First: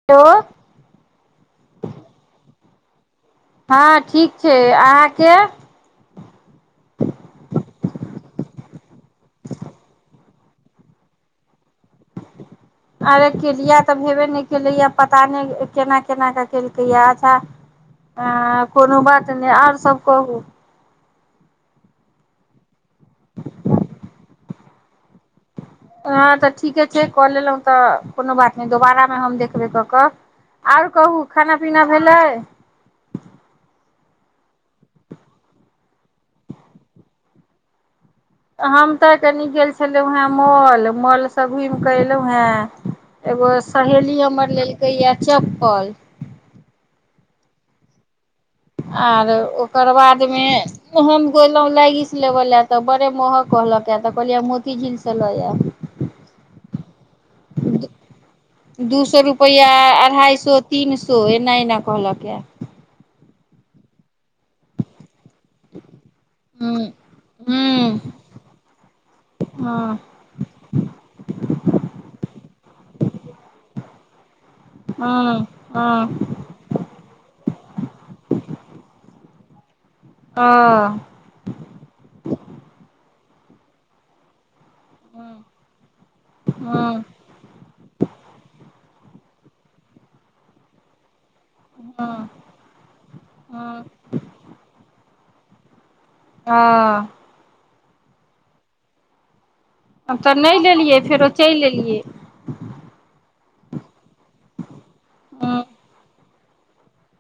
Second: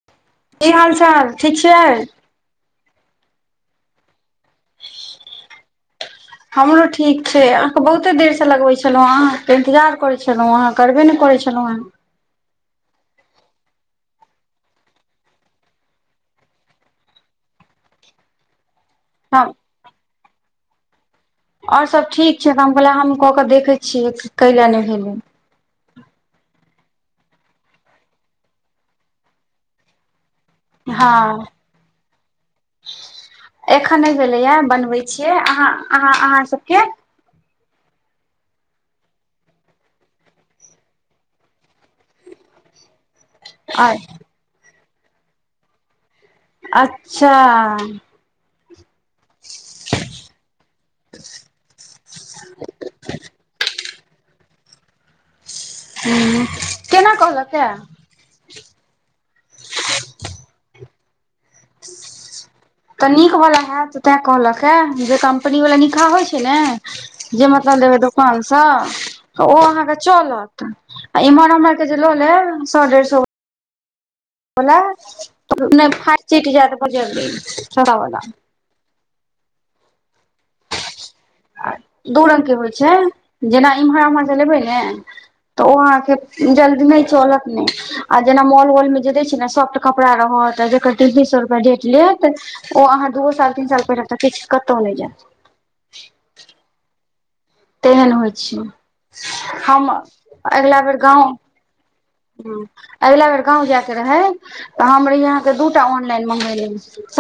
[unintelligible] की हाल चाल ठीक छियै हँ ठीक छै अहाँके हमरो ठीक छै अहाँके बहुते देर से लगबे छलौं अहाँं के इंतजार करै छलहुँ हँ करबे नय करै छलहुँ हेँ अरे केलिया तऽ भेबे नय केलैय पता नय केना केना कऽ केलकैए अच्छा अ कोनो बात नय हम आर सब कहू ओर सब ठीक छै त हम कहले हम कऽ के देखै छियै कै ल नय भेलै हँ तऽ ठीके छै कऽ लेलहुँ तऽ कोनो बात नय दोबारा मे हम देखबे कऽ कऽ ओर हँ कहू खाना पीना भेलै एखन नय भेलैय बनबै छियै अहह अहाँ सबके हम तऽ कनी गेल छलहुँ हेँ मॉल मॉल से घुमि कऽ एलहुँ हें एगो सहेली हमर लेलकै यऽ चप्पल अच्छा आर ओकर बादमे हम गलहुं लैगीज लेबे ले तऽ बड़े मोहक कहलक त कहलीये मोती झील स ल आब ह केना कल्हक है दू सए रुपैआ अढ़ाई सए तीन सो एना एना कहलक य तऽ नीक वला हत तऽ तैँ कहलक हे जे कम्पनी वाला निकहाह होइत छै ने हूँ जे मतलब लेबै हूँ दोकान स ओ अहाँके हँ चलत इम्हर हमर के जे ल लेब सए डेढ़ सए बला हँ नय हँ फाइट चित जाइत पर जलदी ओ आ दू रंग के होइ छै जेना इम्हर उम्हर सँ लेबै ने तऽ ओ अहाँके जल्दी हँ नय चलत ने आ जेना मॉल वॉल मे जे दै छै ने सबटा कपड़ा रहत जकर तीन बीस सए रुपआ रेट हँ लेत ओ अहाँ दूओ साल तीन हँ साल पहिनेब तऽ किछु कतहु नय जायब हा तेहन होइ छै हम तऽ नहि अगिला बेर गाँव [unintelligible] लेलियै ह अगिला बेर गाँव जायके रहै तऽ हम रहि अहाँके हँ दू टा ऑनलाइन मँंगेेले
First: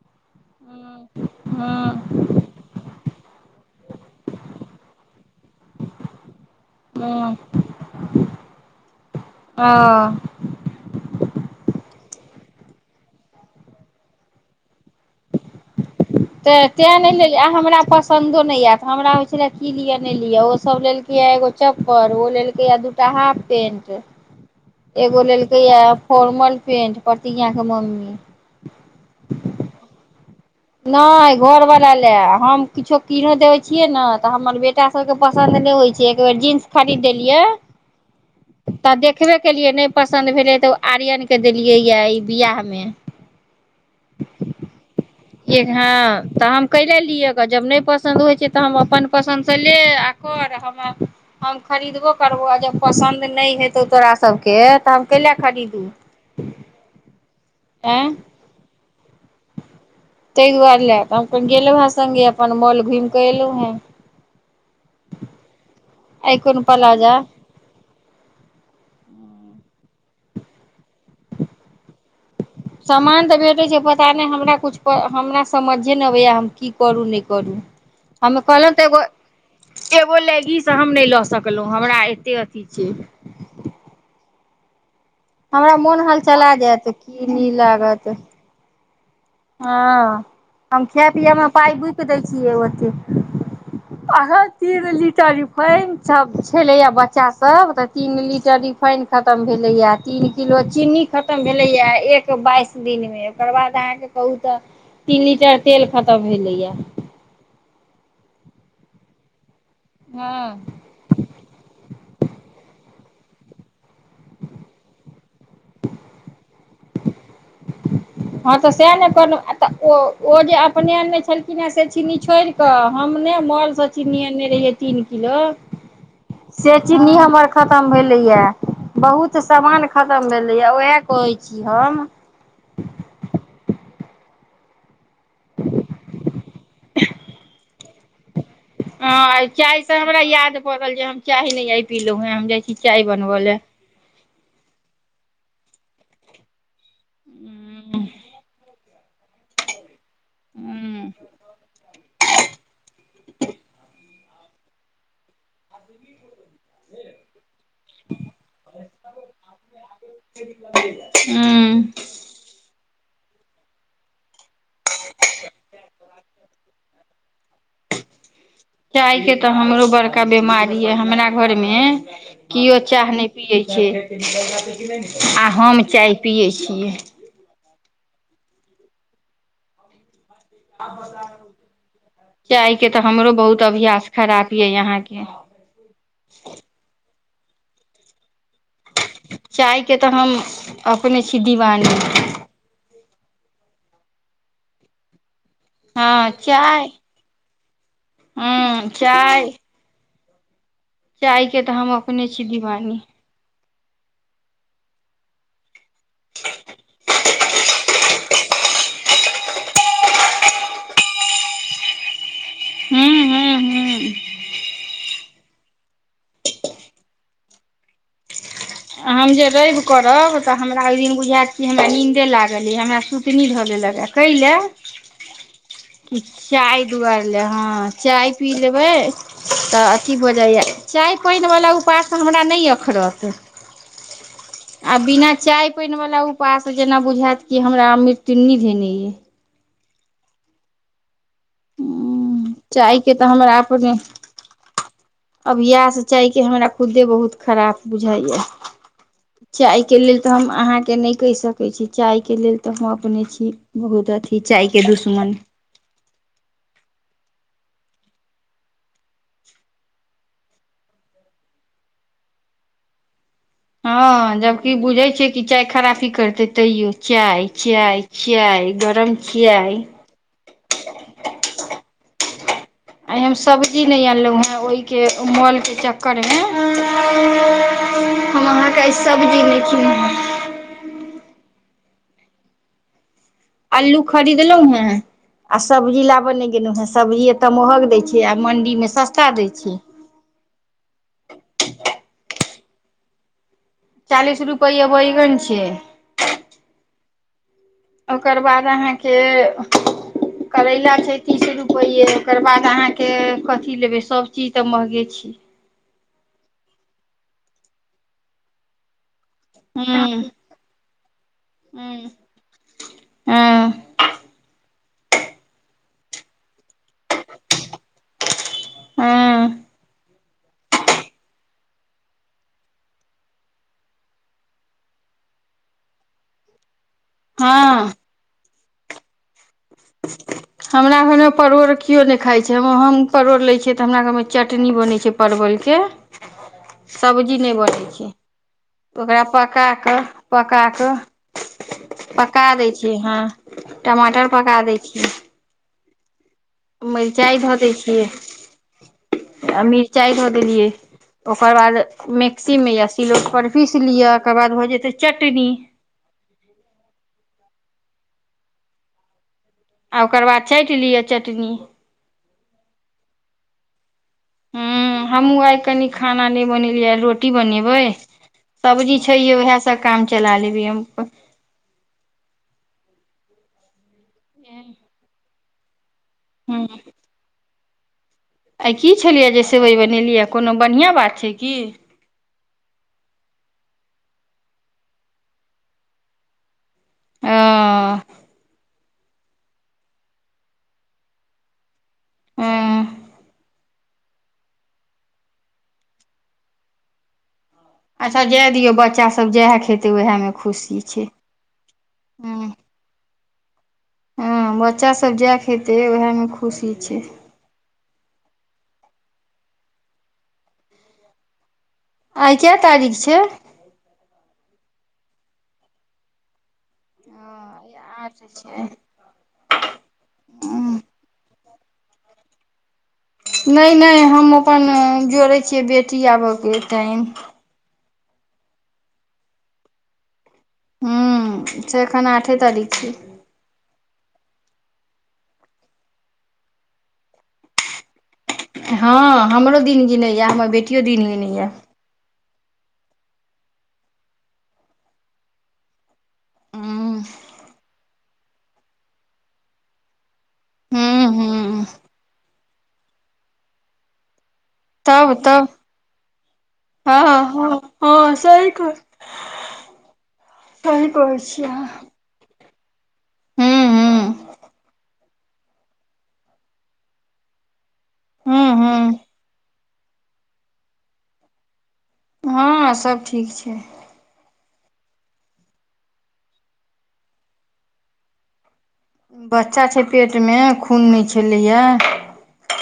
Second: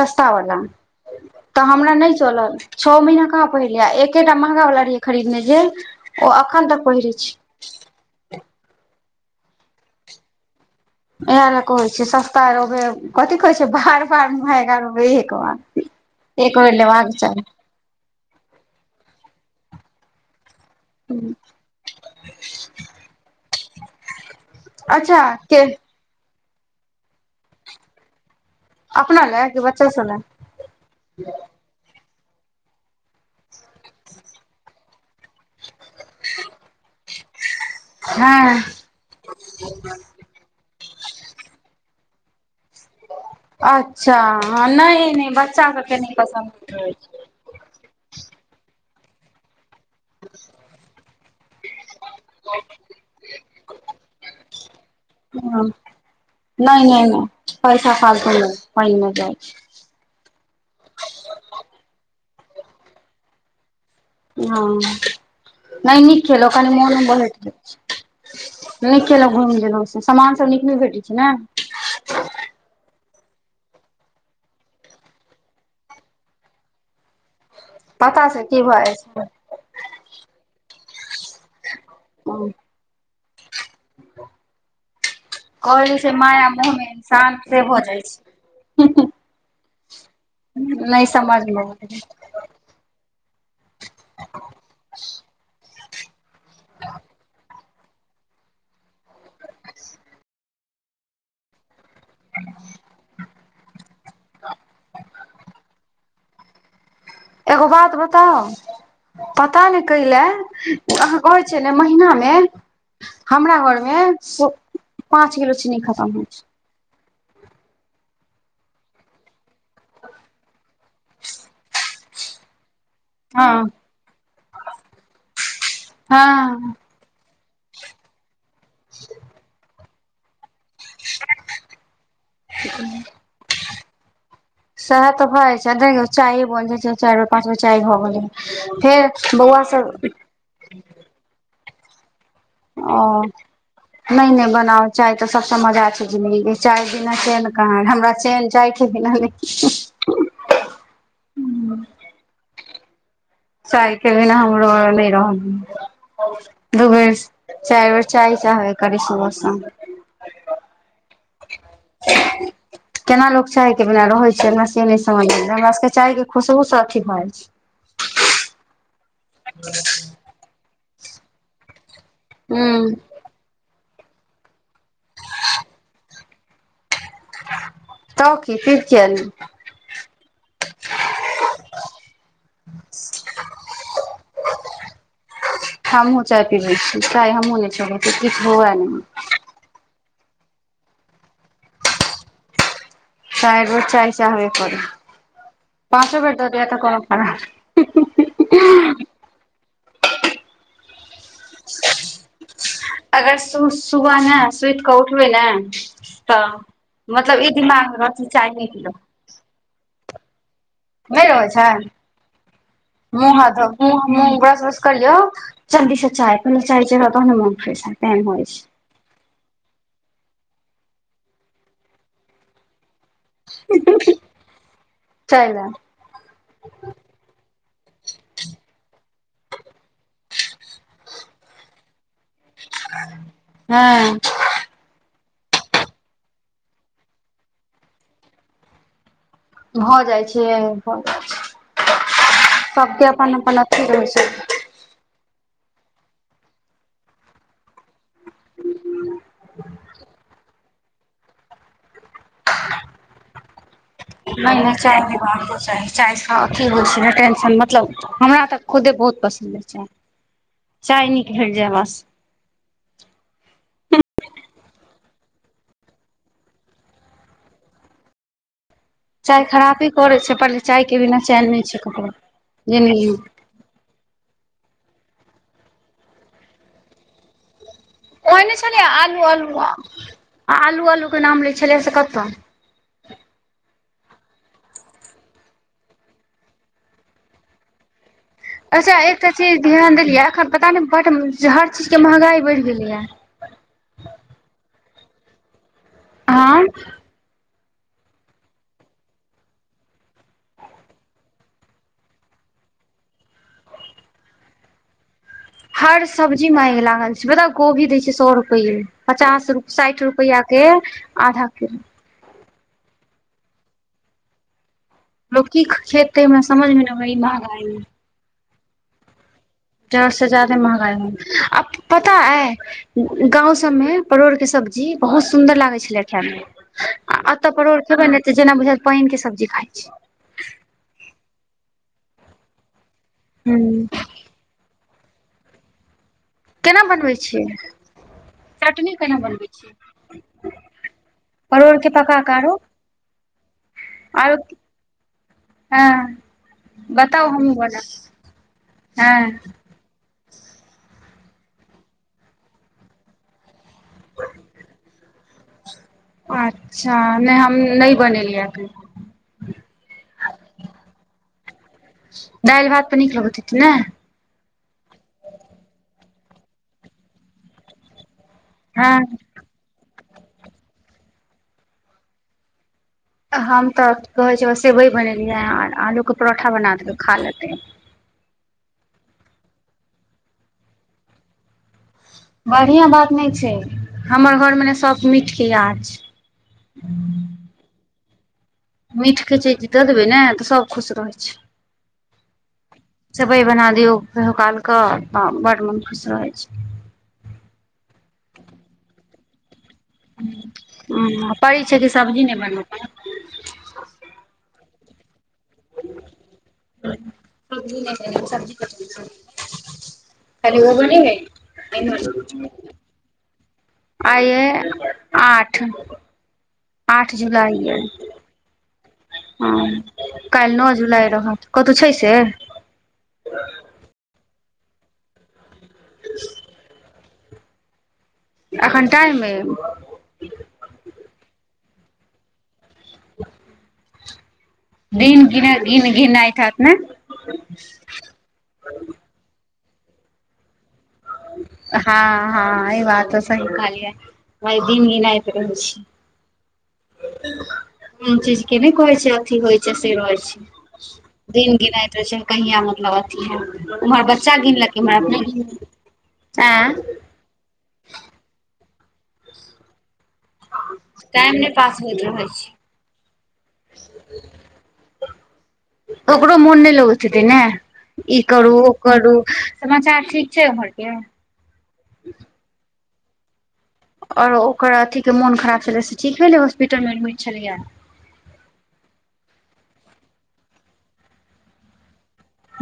सस्ता वलाा हँ तऽ हमरा नहि हँ चलल छओ महीना कहाँ पहिरलियै एकेटा महँगा वला रहियै खरीदने जे ओ अखन तक पहिरै छी ओ इहाए लऽ कहै छै सस्ता रोबे कथी कहै छै बार बार महँगा रोबे एक बार [inaudible] ता तें नहि लेबाक लेलियै चाही हमरा पसन्दो नहि आएत हमरा होइ छलाह की लिअ नहि लिअ ओ सब लेलकए या एगो चप्पर ओ लेलकए या दूटा हाफ पेंट अच्छा एगो लेलकै के या फोर्मल पेंट प्रतिज्ञाके मम्मी अपना लाए कि बच्चा सब लाए नहि घरवला लाए हम किछो किनो देबै छियै न तऽ हमर बेटी एकरा सबके पसन्द नहि होइ छै एक बेेर जीन्स खरीद देलियै हँ तऽ देखबे केलियै नहि पस- -सन्द भेलै तऽ उ-आर्यनके देलियै या बिआहमे अच्छा हाँ नहि नहि एक बच्चा सबके नहि हाँ तऽ हम पसन्द होइत रहै कैएला लिअ ग जब नहि पस- पसन्द होइ छै तऽ हम अपन पसन्दसँ ले आ कर हमरा हम खरीदबो करबौ आ जब पसन्द नहि हेतौ तोरा सभके तऽ हम कैएला छै खरीदू नहि नहि नहि पैसा आँय फालतु पइनमे जाइ छै तहि दुआरेला हम अपन गेलहूँ हें सङ्गे अपन मॉल घुमि कऽ एलहूँ हें हाँ नहि नीक आइ केएलों कोन कनी मोनो प्लाजा बहैल जाइ छै नीक केएलहुँ घुमि लेलहुँ समान सब नीक नहि भेटै छै ने सामान तऽ भेटै छै पता नहि हमरा कछु हमरा समझे नहि अबैया हम की करू नहि करू पता हम छै की कहलहूँ भऽ तऽ जाइ एगो छै एगो लैगीस हम नहि लऽ सकलहुँ हमरा एते अथि छे हमरा मोन कहलहूँ हलचला जायत मायामोहमे की शान्त नी से भऽ जाइ छै हाँ हम नहि खाय पीयएमे समझमे पाइ बुकि दै छी केओते अहाँ तीन लीटर रिफाइन छाप छै छलैया बच्चा सब तऽ तीन लीटर रिफाइन खतम भेलैया तीन किलो चीन्नी खतम भेलै या एक बाइस दिनमे ओकर बाद अहाँके कहु तऽ तीन लीटर तेल खतम सब भेलैया एगो बात बताउ पता नहि कएला हँ अहाँ कहै छियै ने महिनामे हमरा घरमे पाँच किलो चीनी खतम होइ छै हँ तऽ सहाए ने कहलहूँ आ-तऽ ओ-ओ जे अपने अनने छलखिन हें से चीनी छोडि तऽ छै हमनै हँ मॉलसँ चीनी अनने रहियै तीन किलो हाँ से चीनी हमर खतम भेलै या बहुत सामान खतम भेलै या ओहाए कहै छी हम [unintelligible] सहाए तऽ भए जाइ छै देखियौ चारि बाजै छै चारि बेर पाँच बेर चाय भए गेलै फेर बौआ सब कहलक जे हम चाय नै आय पीलौं हन हम जाइ छी ओ चाय बनबय लए नहि नहि बनावउ चाय तऽ सबसे मजा छै जिंन्दगीके चाय बिना चेन्न कहाँ रे हमरा चेन्न चायके बिना नहि हू [unintelligible] चाय के बिना हमरो नय रहल [unintelligible] चेयर बैर चााय चाबे करी सुबह साम हू केना लोक चाय के बिना रहै छै हमरा से नय समझ हमरा सबके चाय के खुशब से अथी भए जाइ छै चाय के तऽ हमरो बड़का बिमारी अइ हमरा घर मे छै केओ हूँ चाह नय पियैत छै आ हम चाह पियै छियै त की फिर पिब किआ नै चाय के तऽ हमरो बहुत अभ्यास खराब यऽ यहााँ के हमूँ चाय पीबै छीय चाय हमहूँ नय छोड़ै छ छी किछु हो या नय चाय के तऽ हम अपने छी दीवानी चाह बेर चाह चाहब करी पाँचो हँ बेर द देबे तऽ खब हाँ चाय चाय के तऽ हम अपने छी दिवानी सु सुबह मे सुति कऽ उठबै ने तऽ मतलब ई दिमाग मे रहत चाय नै पिल्लो नय रहै छै हूं मुँ हथ हूं धो हूं ब्रस करियौ चण्डी से चाय पहिले चाय च तो मोन फ्रेश ह तेहन होइ छै हम जे रेब करब तऽ हमरा ओहि दिन बुझाइत कि हमरा नीन्दे लागल य हमरा सु सुतनी ध लेलक या अ कई ला चाय ले कि चाय दुआर ले हँ चाय पी लेबै तऽ अथी भऽ जाइए चाय पाइन वला उपायसँ हमरा नय अखड़त हँ आ बिना चाय पाइन वाला उपास से जेना बुझायत कि हमरा मृत्यु निधेनि धने ये भऽ जाइ छै भऽ जाइ छै अइ सबके चायके तऽ अपन अपन अथी रहै छै अबयास चाय के हमरा खुदे बहुत खराब बुझइये चााय के लेल तऽ हम अहाँ के नय कहि सक कहै छी चाय के लेल तऽ हम अपने छी बहुत अथी नै चाय नै के दुश्मन पीबाको चाही चाय सँ अथी होइ छै ने टेंशन मतलब हमरा तऽ खुदे बहुत पसन्द या चाय चाय निक भेट जाय बस हँ जबकि बुझे छै कि चाय खराबी करते तैयो चाय चाय चाय गरम चाय खराबी करै छै पर चाय के बिना चैन नय छै ककरो जिनगी आइ मे। हम सब्जी नय आनलहुँ हेँ ओहिके मॉल के चक्कर मे हम अहाँके आई सब्जी नय किन आ आलू आलू के नाम लै छलिय से कतऽ अलू खरीदलहुं हें आ सब्जी लाबे ने गेलो हे सब्जी एते महग दय छी आ मन अच्छा एकटा चीज ध्यान देलियै अखन पता नय ब हर चीज के महंगाई बढ़ गेलै या चालीस रुपैआ बैगन छै आई ओकर बाद अहाँ के करैला छै तीस रुपैेये ओकर बाद अहाँके कथी लेबै सभचीज तऽ महगे छय हर सब्जी मा आग लागल छै बताउ कोभी दय छै सए रुपये पचास साठि हूँ रुपआ के आधा किलो [unintelligible] हँ लोक की खेतै हमरा समझ में नै आबै यऽ ई महंगाई में [unintelligible] चार से जादे महंगाई है आ पता आए गाँव सब में परोड़ कऽ सब्जी बहुत सुन्दर लागै छलै खायइ में आ ऐत परोड़ हँ खेबे न जेना बुझत पाइन केँ सब्जी खाय छी हमरा घर म परोड़ किओ नै खाइ छै हम परोड़ लै छियै तऽ हूँ हमरा घर म चटनी बनै छै परवल केँ केना [inaudible] बनबै सब्जी छियै नै बनै छै चटनी केना ओकरा बनबै पका छियै कऽ पका परोड़ के कऽ कऽ पका आरो दै छियै हँ टमाटर आरो पका दै छि हँ बताउ मिरचाइ हमहूँ धऽ दै बनायब छियै हँ [inaudible] आ मिरचाइ धऽ देलियै ओकर बाद मिक्सी में या सिलौट पीस लिअ ओकर बाद भऽ जेतै चटनी अच्छा नै हम नै बनेलियै अखैन आ ओकर बाद चाइट लिअ चटनी दाइल भात पर नीक लगत हतै ने हु हमहूँ आइ कनि खाना नै बनेलियै आ रोटी बनेबै सब्जी हँ छैहे उएह सभ काम चला लेबै हम अपन हम तऽ कहे छै सेवई बनेलियै ह आलू कऽ परोठा बना हूँ देलु खा लेते आइ की छलियै जे सेवइ बनेलियै कोनो बढ़िआँ बात छै की बढ़िआँ बात नै छै हमर घर में न सभ मीठ केँ यार छै ओ मीठ केँ जे जी दऽ देबै न तऽ सभ खुश रहै छै हूँ [inaudible] सेवइ बना दियौ कहियो काल कऽ तऽ बड मोन खुश रहै छै अच्छा जै दिऔ बच्चा सब जैह खेतै ओहे म खुशी छै ह पड़ै छै कि [inaudible] सब्जी नहि हु बनबऽ ह बच्चा सब जैह खेते उहै में खुशी छै [unintelligible] खाली ओ बनै है आइ कै तारीख छै आए आठ [inaudible] आठ जुलाइ यऽ अच्छ छै हु [inaudible] काइल नौअ जुलाई रहत कतौ छै से नै नै हम अपन जोड़ै छियै बेटी आब कऽ टाइम एखन टाइम हैय हु से एखन आठे तारीख छै [unintelligible] दिन गिने गिन गिनैय काटनैय [unintelligible] हँ हमरो दिन गिनैए हमर बेटियो दिन गिनैए हँ हँ ई बात तऽ सही कहलियै हम दिन गनाइत रहै छी हूँ [unintelligible] केन चीज केँ नै कहै छै अथी होइ छै से रहै छै हूँ दिन हूँ गिनैत रहै छै कहिया मतलब अथी है उम्हर बच्चा गिनलैक एम्हर तब अपने गिन तब [unintelligible] हँ सही कहलियै सही कहै टाइम नहि छैय अहाँ पास रहै छी हूँ ओकरो मोन नै लगैत ने ई हूँ करू ओ हूँ करू समाचार ठीक छै उम्हर केँ हँ सब ठीक छै आओर ओकर अथी के मोन खराब छलै से ठीक भेलै हॉस्पिटल मे एडमिट छलैया बच्चा छै पेट मे खून नय छलैया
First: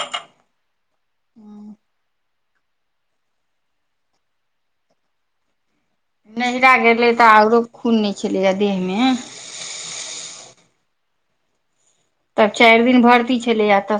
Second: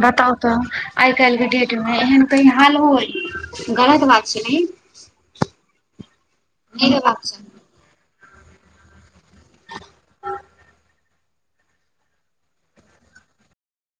बताउ तऽ आइ काल्हि के डेट मे एहन कहीं हालो होय गलत बात छै न ई नहिरा गेलै तऽ आओरो खून नय छलैया देह मे तब चारि दिन भर्ती छलैया तऽ